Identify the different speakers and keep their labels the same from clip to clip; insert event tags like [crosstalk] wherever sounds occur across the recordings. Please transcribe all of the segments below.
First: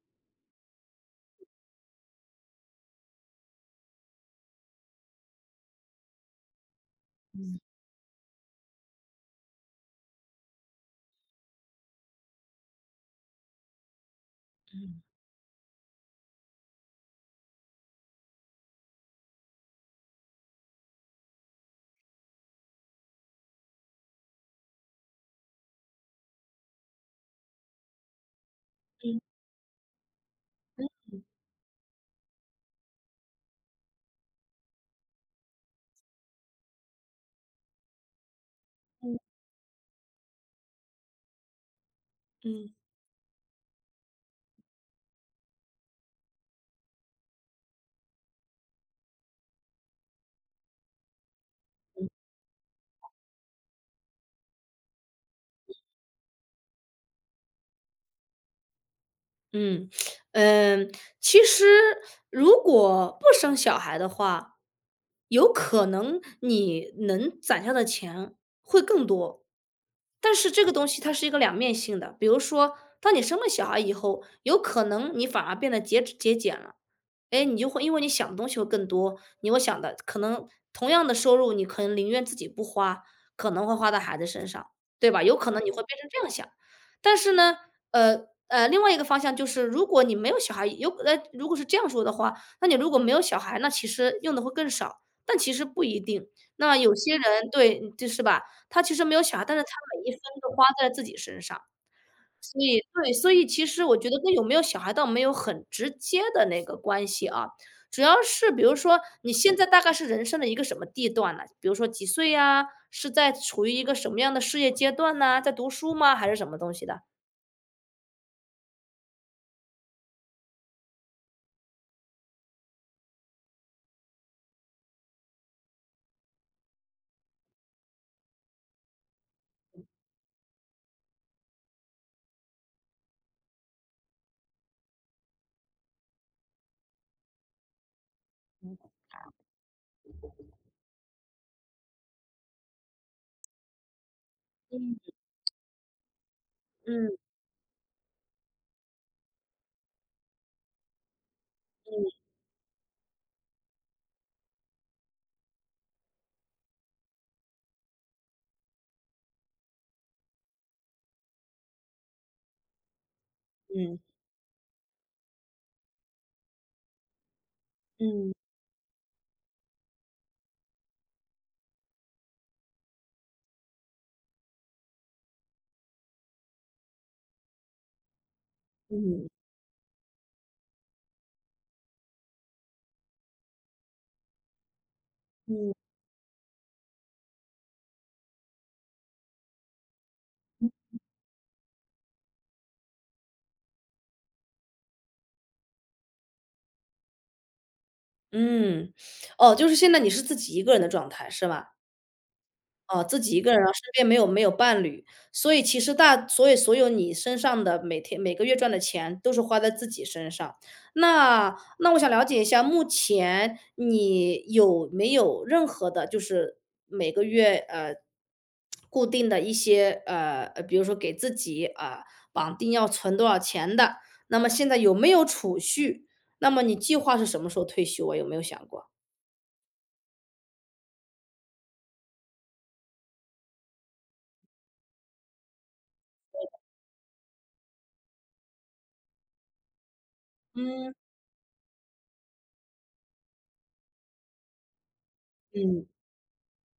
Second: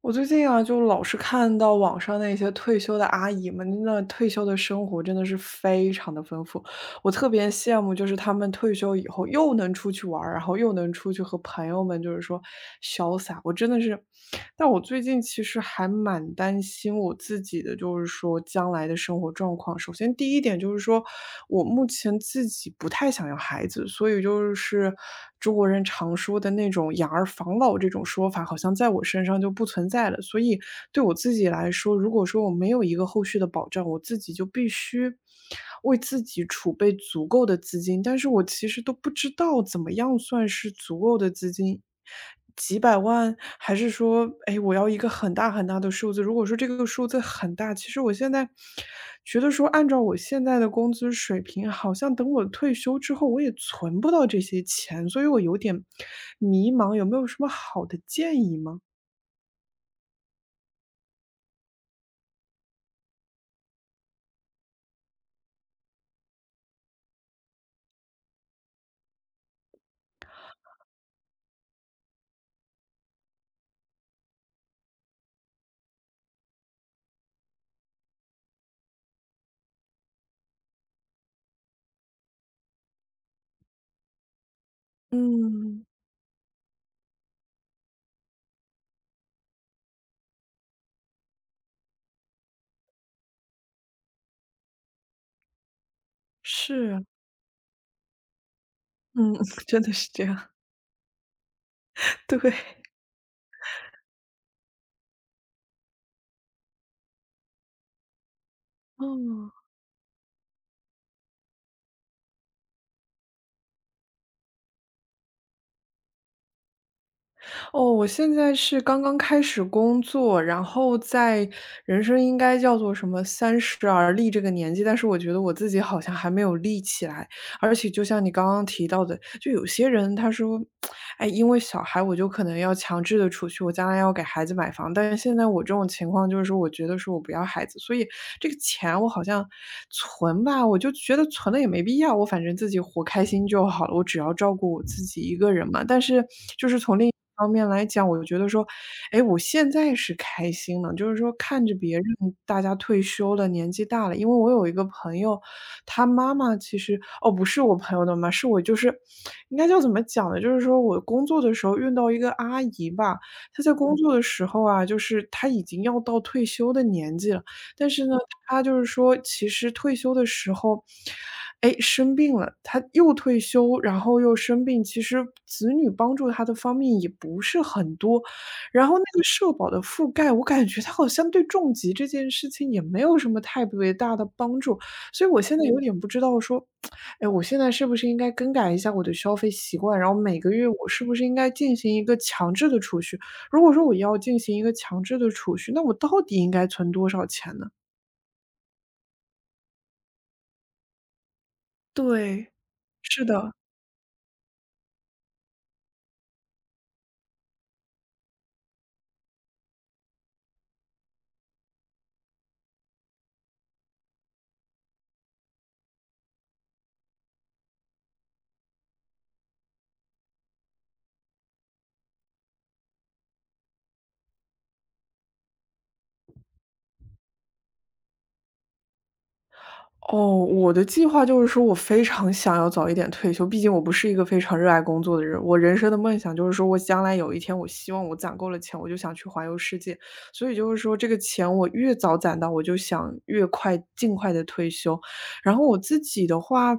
Speaker 1: 我最近啊，就老是看到网上那些退休的阿姨们，那退休的生活真的是非常的丰富。我特别
Speaker 2: 嗯
Speaker 1: 羡慕，就是他们退休以后又能出去玩儿，然后又能出去和朋友们就是说潇洒。我真的是，但我最
Speaker 2: 嗯
Speaker 1: 近其实还蛮担心我自己的，就是说将来的生活状况。首先第一点就是说，我目前自己不太想要孩子，所以就是中国人常说的那种“养儿防老”这种说法，好像在我身
Speaker 2: 嗯
Speaker 1: 上就不存在了。所以
Speaker 2: 嗯
Speaker 1: 对我
Speaker 2: 嗯
Speaker 1: 自己来说，如果说我没有一个后续的保障，我自己就必须。为自己储备足够的资金，但是我其实都不
Speaker 2: 嗯
Speaker 1: 知道怎么样算是足够的资金，
Speaker 2: 嗯，
Speaker 1: 几百万，还是说，哎，我要一个很大很大的数字？如果说这个数字很大，其实我现在觉得说，按照我现在的工资水平，好像等我退休之后，我也存不到这些钱，所以我有点迷茫，有没有什么好的建议吗？
Speaker 2: 嗯，嗯其实如果不生小孩的话，有可能你能攒下的钱会更多。但是这个东西它是一个两面性的，比如说，当你生了小孩以后，有可能你反而变得节制节俭了。哎，你就会因为你想的东西会更多，你会想的可能同样的收入，你可能宁愿自己不花，可能会花到孩子身上，对吧？有可能你会
Speaker 1: 嗯，
Speaker 2: 变成这样想。但是呢，另外一个方向就是，如果你没有小孩，如果是这样说的话，那你如果没有小孩，那其实用的会更少，但其实不一定。那
Speaker 1: 是
Speaker 2: 有
Speaker 1: 啊
Speaker 2: 些人对，就是吧，他其实没有
Speaker 1: 嗯，
Speaker 2: 小孩，但是
Speaker 1: [laughs]
Speaker 2: 他
Speaker 1: 真的是
Speaker 2: 每一分
Speaker 1: 这样，
Speaker 2: 都花在了自己身上。
Speaker 1: 对。
Speaker 2: 所以对，所以其实我觉得跟有没有小孩倒没有很直接的那个关系啊，主要是比如说
Speaker 1: [laughs]
Speaker 2: 你
Speaker 1: 嗯。
Speaker 2: 现在大概是人生的一个什么地段呢？比如说几岁呀？是在处于一个什么样的事业阶段呢？在读书吗？还是什么东西的？
Speaker 1: 哦，我现在是刚刚开始工作，然后在人生应该叫做什么“三十而立”这个年纪，但是我觉得我自己好像还没有立起来。而且就像你刚刚提到的，就有些人他说：“哎，因为小孩，我就可能要强制的储蓄，我将来要给孩子买房。”但是现在我这种情况就是说，我觉得说我不要孩子，所以这个钱我好像存吧，我就觉得存了也没必要，我反正自己活开心就好了，我只要照顾我自
Speaker 2: 嗯
Speaker 1: 己一个人嘛。但是就是从另一
Speaker 2: 嗯
Speaker 1: 方面来讲，我觉得说，哎，我现在是开心了，就是说看着别人
Speaker 2: 嗯
Speaker 1: 大家退休了，年纪大了，因为我有一个朋友，她妈妈其实哦，不是我朋友的妈，是我就是应该叫怎么讲呢？就是说我工作的时候遇到一个阿姨吧，她在工
Speaker 2: 嗯
Speaker 1: 作的时候啊，就是她已经要到退休的年纪了，但是呢，
Speaker 2: 嗯
Speaker 1: 她就是说其实退休的时候，哎，生病了，她又退休，然后又生病，其实子女帮助她的方面也不是很多。然后那个
Speaker 2: 嗯
Speaker 1: 社保的覆盖，我感觉它好像对重疾这件事情也没有什么太别大的帮助。所以我现在
Speaker 2: 嗯
Speaker 1: 有点不知道说，哎，我现在是不是应该更改一下我的消费习惯，然后每个月我是不是应该进行一个强制的储蓄？如果说我要进行一个强制的储蓄，那我到底应该存多少钱呢？
Speaker 2: 嗯，哦，就是现在你是自己一个人的状态是吧？
Speaker 1: 对。
Speaker 2: 哦，自
Speaker 1: 是
Speaker 2: 己一个
Speaker 1: 的。
Speaker 2: 人啊，然后身边没有伴侣，所以其实大所以所有你身上的每天每个月赚的钱都是花在自己身上。那我想了解一下，目前你有没有任何的就是每个月，固定的一些，比如说给自己，啊，绑定要存多少钱的，那么现在有没有储蓄？那么你计划是什么时候退休啊，有没有想过？
Speaker 1: 哦，我的计划就是说我非常想要早一点退休，毕竟我不是一个非常热爱工作的人。我人生的梦想就是说，我将来有一天，我希望我攒够了钱，我就想去环游世界。所以就是
Speaker 2: 嗯。
Speaker 1: 说，这个钱我越早攒到，我就想越快、尽快的退休。然后我
Speaker 2: 嗯，
Speaker 1: 自己的话，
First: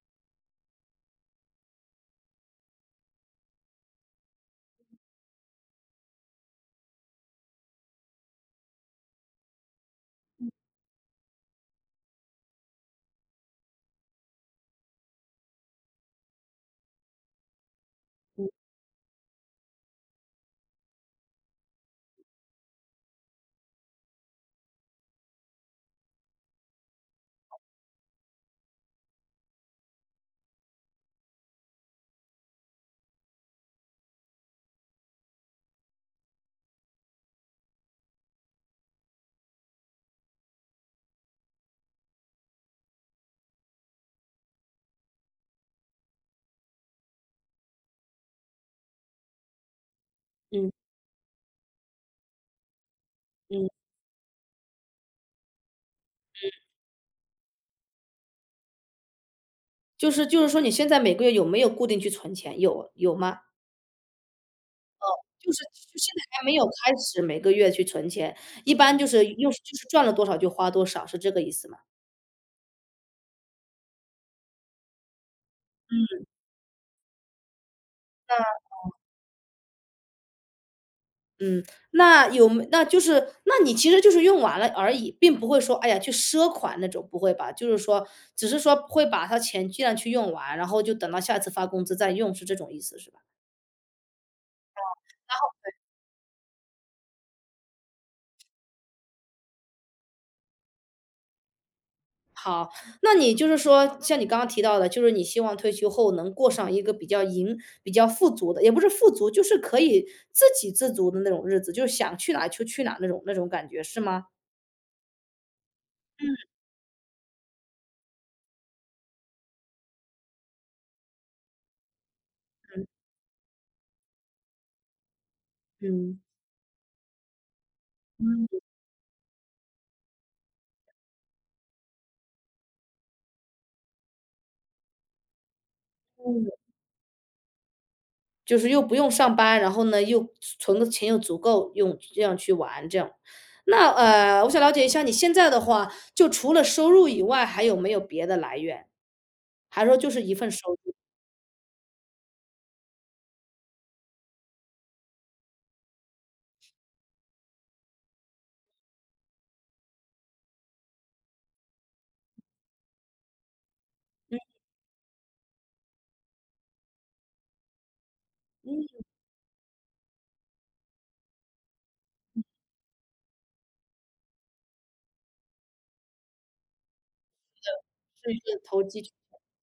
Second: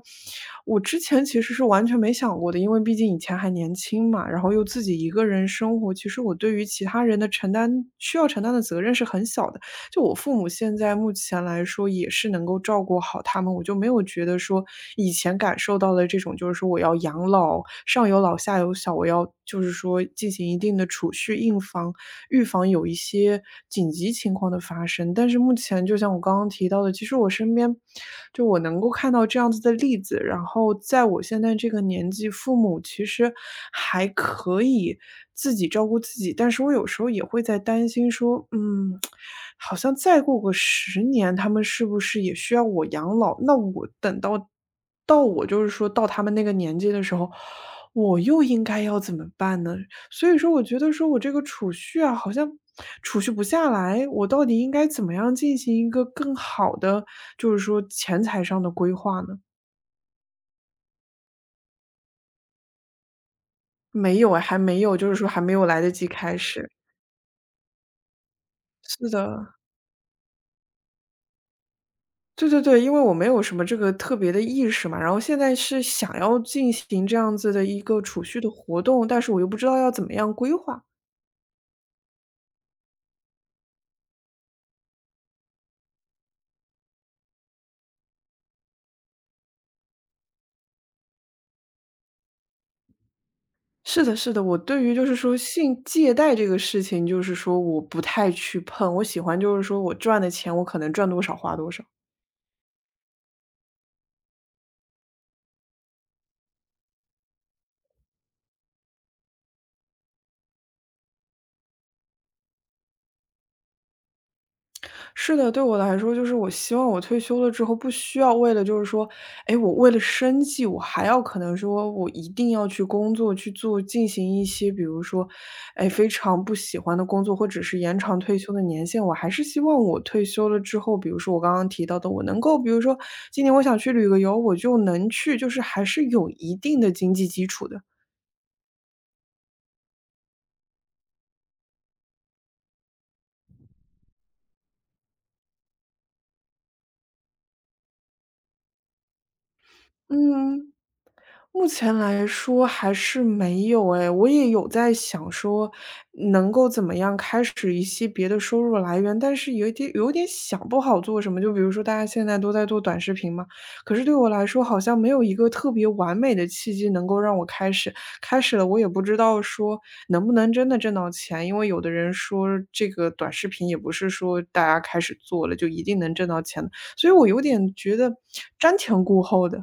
Speaker 1: 我之前其实是完全没想过的，因为毕竟以前还年轻嘛，然后又自己一个人生活，其实我对于其他人的承担需要承担的责任是很小的。就我父母现在目前来说也是能够照顾好他们，我就没有觉得说以前感受到的这种，就是说我要养老，上有老下有小，我要就是说进行一定的储蓄硬房，预防有一些紧急情况的发生。但是目前就像我刚刚提到的，其实我身边就我能够看到这样子的例子，然后在我现在这个年纪，父母其实还可以自己照顾自己，但是我有时候也会在担心说，嗯，好像再过个十年，他们是不是也需要我养老？那我等到我就是说到他们那个年纪的时候，我又应该要怎么办呢？所以说我
Speaker 2: 嗯，
Speaker 1: 觉得说我这个储蓄啊，好像储蓄不
Speaker 2: 嗯。
Speaker 1: 下来，我到底应该怎么样进行一个更好的，就是说钱财上的规划呢？
Speaker 2: 就是说你现在每个月有没有固定去存钱？有吗？
Speaker 1: 没有哎还没有，就是说还
Speaker 2: 就
Speaker 1: 没
Speaker 2: 是
Speaker 1: 有来得
Speaker 2: 就
Speaker 1: 及
Speaker 2: 现在
Speaker 1: 开
Speaker 2: 还没有
Speaker 1: 始。
Speaker 2: 开始每个月去存钱，一般就
Speaker 1: 是
Speaker 2: 是
Speaker 1: 的，
Speaker 2: 赚了多少就花多少，是这个意思吗？
Speaker 1: 对对对，因为我没有什么这个特别的意识嘛，然后现在是想
Speaker 2: 嗯。
Speaker 1: 要进行这样子的一个储蓄的
Speaker 2: 那
Speaker 1: 活动，但是我又不知道要怎么样规划。
Speaker 2: 嗯，那有没那就是那你其实就是用完了而已，并不会说，哎呀，去赊款那种，不会吧？就是说只是说会把他钱尽量去用完，然后就等到下次发工资再用，是这种意思是吧？
Speaker 1: 是的，是的，我对于就是说性借贷这个事情，就是说我不太去碰。我喜欢就是说我赚的钱，我可能赚多少花多少。
Speaker 2: 好，那你就是说，像你刚刚提到的，就是你希望退休后能过上一个比较盈、比较富足的，也不是富足，就是可以自给自足的那种日子，就是想去哪就去哪那种那种感觉，是吗？
Speaker 1: 是的，对我来说，就是
Speaker 2: 嗯。
Speaker 1: 我希望我退休了之后，不需要为了就是说，哎，我为了生计，我还要可能说我一定要去工作去做，进行一些比如说，哎，非
Speaker 2: 嗯，
Speaker 1: 常不喜欢的工作，或者是延长退休的
Speaker 2: 嗯。
Speaker 1: 年限。我还是希望我退休了之后，比如说我刚刚提到的，我能够，比如说今年我想去旅个游，我就能去，就是还是有一
Speaker 2: 嗯
Speaker 1: 定的经济基础的。
Speaker 2: 就是又不用上班，然后呢，又存的钱又足够用，这样去玩这样。那我想了解一下你现在的话，就除了收入以外，还有没有别的来源？还是说就是一份收
Speaker 1: 嗯，
Speaker 2: 入？
Speaker 1: 目前来说还是没有哎，我也有在想说，能够怎么样开始一些别的收入来源，但是有点想不好做什么。就比如说大家现在都在做短视频嘛，可是对我来说好像没有一个特别完美的契机能够让我开始，开始了我也不
Speaker 2: 嗯，
Speaker 1: 知道说能不能真的挣到钱，因为有的人说这个短视频也不是说大家开始做了就一定能挣到钱的，所以我有点觉得
Speaker 2: 是一个
Speaker 1: 瞻
Speaker 2: 投机
Speaker 1: 前
Speaker 2: 取
Speaker 1: 顾后的。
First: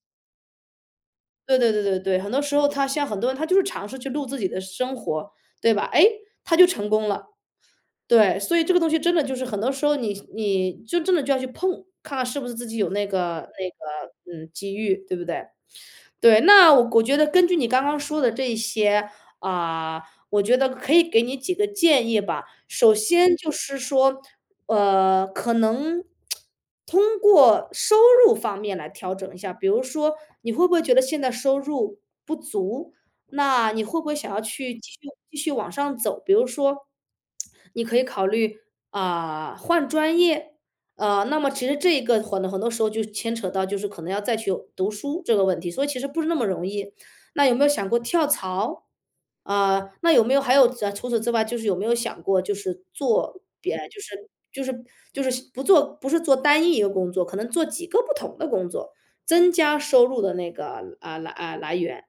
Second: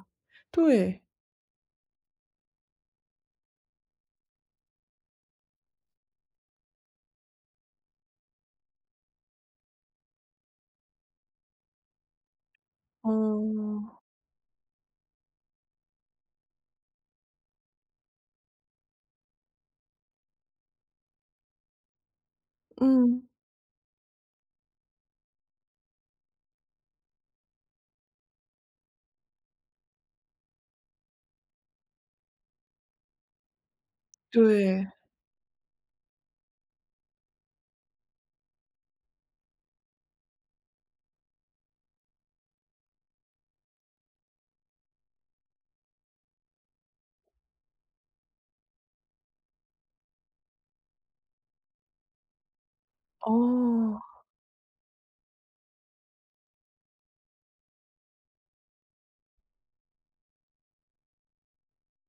Speaker 1: 对。
Speaker 2: 对对对对对，很多时候他像很多人，他就是尝试去录自己的生活，对吧？哎，他就成功了。对，所以这个东西真的就是很多时候你就真的就要去碰，看看是不是自己有那个，
Speaker 1: 哦，
Speaker 2: 机遇，对不对？对，那我觉得根据你刚刚说的这些，啊，我觉得可以给你几个建议吧。首
Speaker 1: 嗯。
Speaker 2: 先就是说，呃，可能通过收入方面来调整一下，比如说你会不会觉得现在收入不足？那你会不会想要去
Speaker 1: 对，
Speaker 2: 继续往上走？比如说，你可以考虑啊，换专业，呃，那么其实这一个很很多时候就牵扯到，就是可能要再去读书这个问题，所以其实不是那么容易。那有没有想过跳槽？啊，那有没有还有除此之外，就是有没有想过，就是做别就
Speaker 1: 哦，
Speaker 2: 是就是就是不做不是做单一一个工作，可能做几个不同的工作，增加收入的那个来源。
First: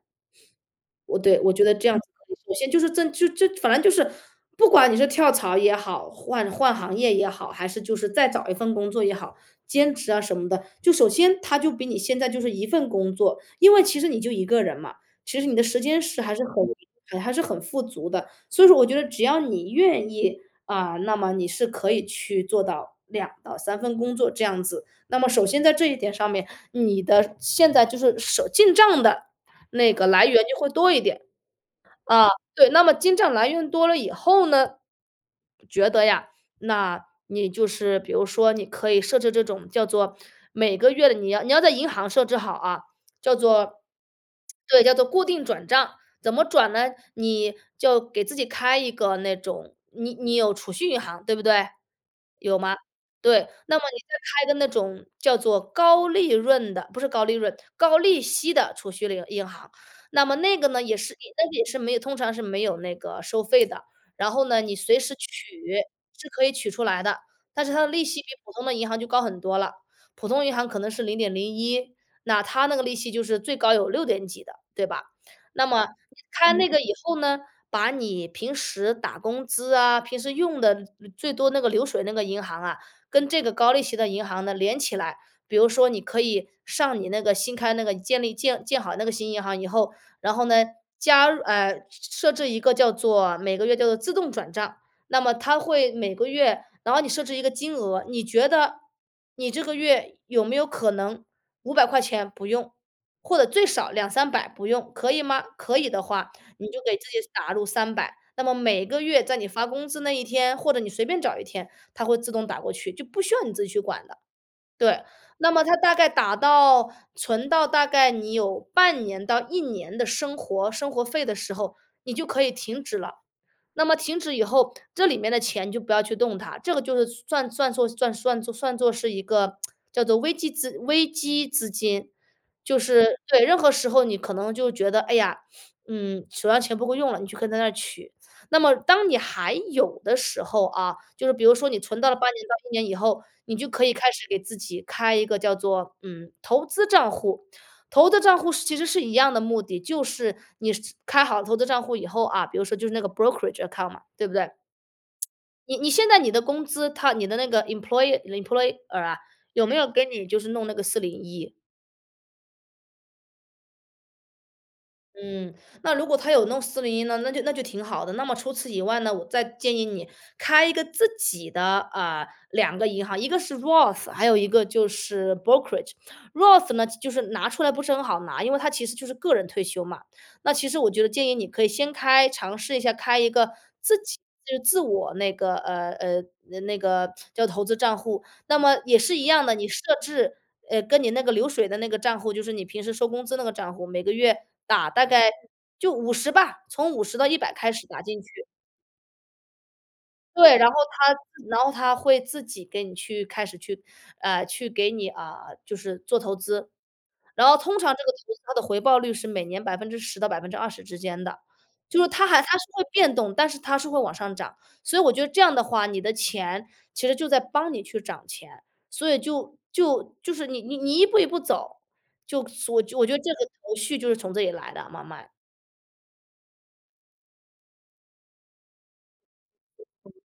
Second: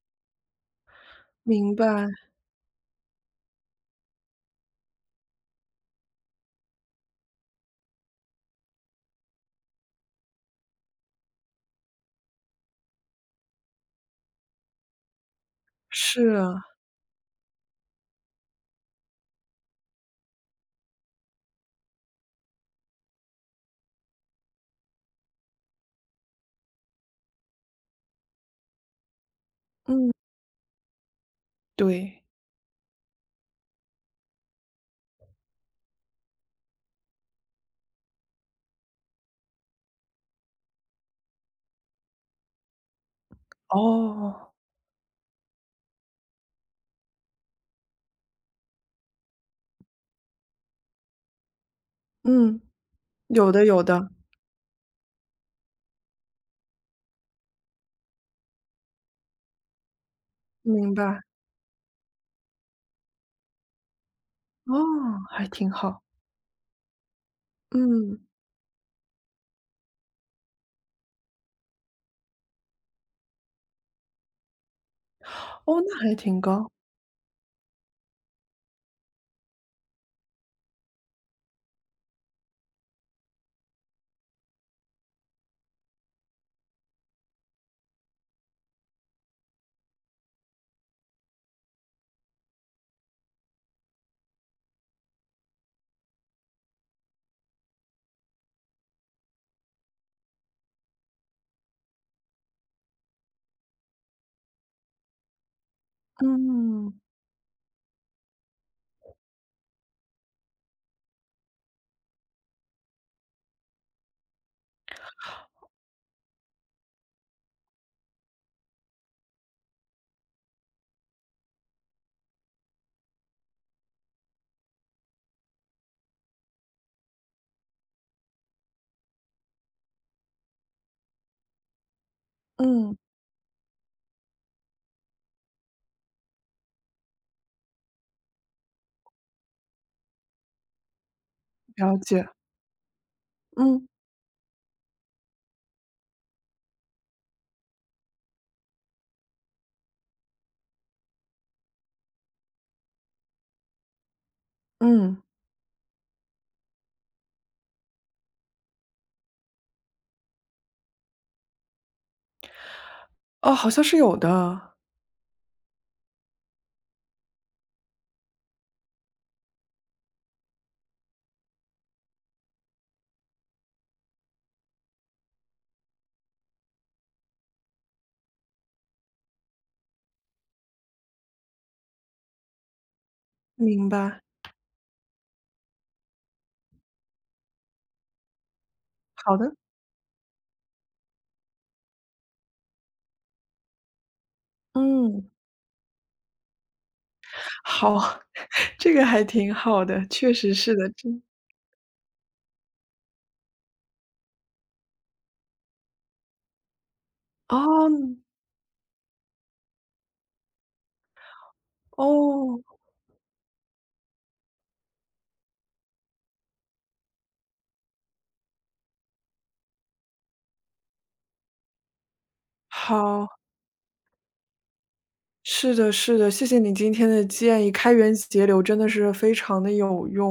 Speaker 2: 我对，我觉得
Speaker 1: 明
Speaker 2: 这样子
Speaker 1: 白，
Speaker 2: 首先就是正就就反正就是不管你是跳槽也好，换行业也好，还是就是再找一份工作也好，兼职啊什么的，就首先它就比你现在就是一份工作，因为其实你就一个人嘛，其实你的时间是
Speaker 1: 是
Speaker 2: 还是很
Speaker 1: 啊。
Speaker 2: 还还是很富足的，所以说我觉得只要你愿意啊，那么你是可以去做到两到三份工作这样子。那么首先在这一点上面，你的现在就是手进账的那个
Speaker 1: 嗯。
Speaker 2: 来源就会多一点。
Speaker 1: 对，
Speaker 2: 啊，对，那么经常来源多了以后呢，觉得呀，那你就是比如说你可以设置这种叫做每个月的你要在银行设置好啊，叫做
Speaker 1: 哦。
Speaker 2: 对，叫做固定转账。怎么转呢？你就给自己开一个那种你有储蓄银行，对不对？有
Speaker 1: 嗯。
Speaker 2: 吗？对，
Speaker 1: 有的
Speaker 2: 那
Speaker 1: 有
Speaker 2: 么你
Speaker 1: 的，
Speaker 2: 再开一个那种叫做高利润的，不是高利润，高利息的储蓄银行，那么那个呢，
Speaker 1: 明
Speaker 2: 也是
Speaker 1: 白。
Speaker 2: 那个也是没有通常是没有那个收费的，然后呢，
Speaker 1: 哦，
Speaker 2: 你随时取
Speaker 1: 还挺好。
Speaker 2: 是可以取出来的，但是它的利
Speaker 1: 嗯。
Speaker 2: 息比普通的银行就高很多了。普通银行可能是0.01，那它那个利息就是最高有六点几的，对吧？那
Speaker 1: 哦，
Speaker 2: 么
Speaker 1: 那还
Speaker 2: 你
Speaker 1: 挺
Speaker 2: 开那嗯
Speaker 1: 高。
Speaker 2: 个以后呢，把你平时打工资啊，平时用的最多那个流水那个银行啊，跟这个高利息的银行呢连起来比如说你可以上你那个新开那个建立建建好那个新银行以后，然后呢，加入设置一个叫做每个月叫做自动转账，那么它会每个月，然后你设置一个金额，你觉得你这个月有没有可能500块钱不用，或者最少两三百不用，可以吗？可以的话，你就
Speaker 1: 嗯，
Speaker 2: 给自己打入三百，那么每个月在你发工资那一天，或者你随便找一天，它会自动打过去，就不需要你自己去管的。对，那么它大概打到存到大概你有半年到一年的生活费的时候，你就可以停止了。那么停止以后，这里面的钱你就不要去动它，这个就是算作是一个叫做危机资金。就
Speaker 1: 嗯。
Speaker 2: 是对，任何时候你可能就觉得，哎呀，嗯，手上钱不够用了，你就可以在那儿取。那么当你还有的时候啊，就是比如说你
Speaker 1: 了
Speaker 2: 存到了半
Speaker 1: 解。
Speaker 2: 年到一年以后，你就可
Speaker 1: 嗯。
Speaker 2: 以开始给自己开一个叫做，嗯，投资账户。投资账户其实是一样的目的，就是你是开好投资账户以后啊，比如说就是那个 brokerage account 嘛，对不对？
Speaker 1: 嗯，
Speaker 2: 你现在你的工资，他你的那个 employer 啊，有没有给你就是弄那个四零一？
Speaker 1: 哦，好像是有的。
Speaker 2: 嗯，那如果他有弄四零一呢，那就挺好的。那么除此以外呢，我再建议你开一个自己的，啊两个银行，一个是 Roth，还有一个就是 Brokerage。Roth 呢，就是拿出来不是很好拿，因为它其实就是个人退休嘛。那其实我觉得建议你可以尝试一下开一个
Speaker 1: 明
Speaker 2: 自己
Speaker 1: 白，
Speaker 2: 就是自我那个，呃，呃，那个叫投资账户，那么也是一
Speaker 1: 好
Speaker 2: 样的，
Speaker 1: 的。
Speaker 2: 你设置，跟你那个流水的那个账户，就是你平时收工资那个账户，每个月打大概
Speaker 1: 嗯。
Speaker 2: 就五十吧，从50到100开始
Speaker 1: 好，
Speaker 2: 打进去。
Speaker 1: [laughs] 这个还挺好的，确实
Speaker 2: 对，
Speaker 1: 是的，
Speaker 2: 然后他会自己给你去开始去给你，啊，就是做投资。然后通
Speaker 1: 哦，
Speaker 2: 常这个投资它的回报率是每年10%到20%之间的，就是它还它
Speaker 1: 哦，
Speaker 2: 是会变动，但是它是会往上涨。所以我觉得这样的话，你的钱其实就在帮你去涨钱，所以就是你一步一步走，就我觉得这
Speaker 1: 好。
Speaker 2: 个头绪就是从这里来的，慢慢。
Speaker 1: 是的，是的，谢谢你今天的建议，开源节流真的是非常的有用。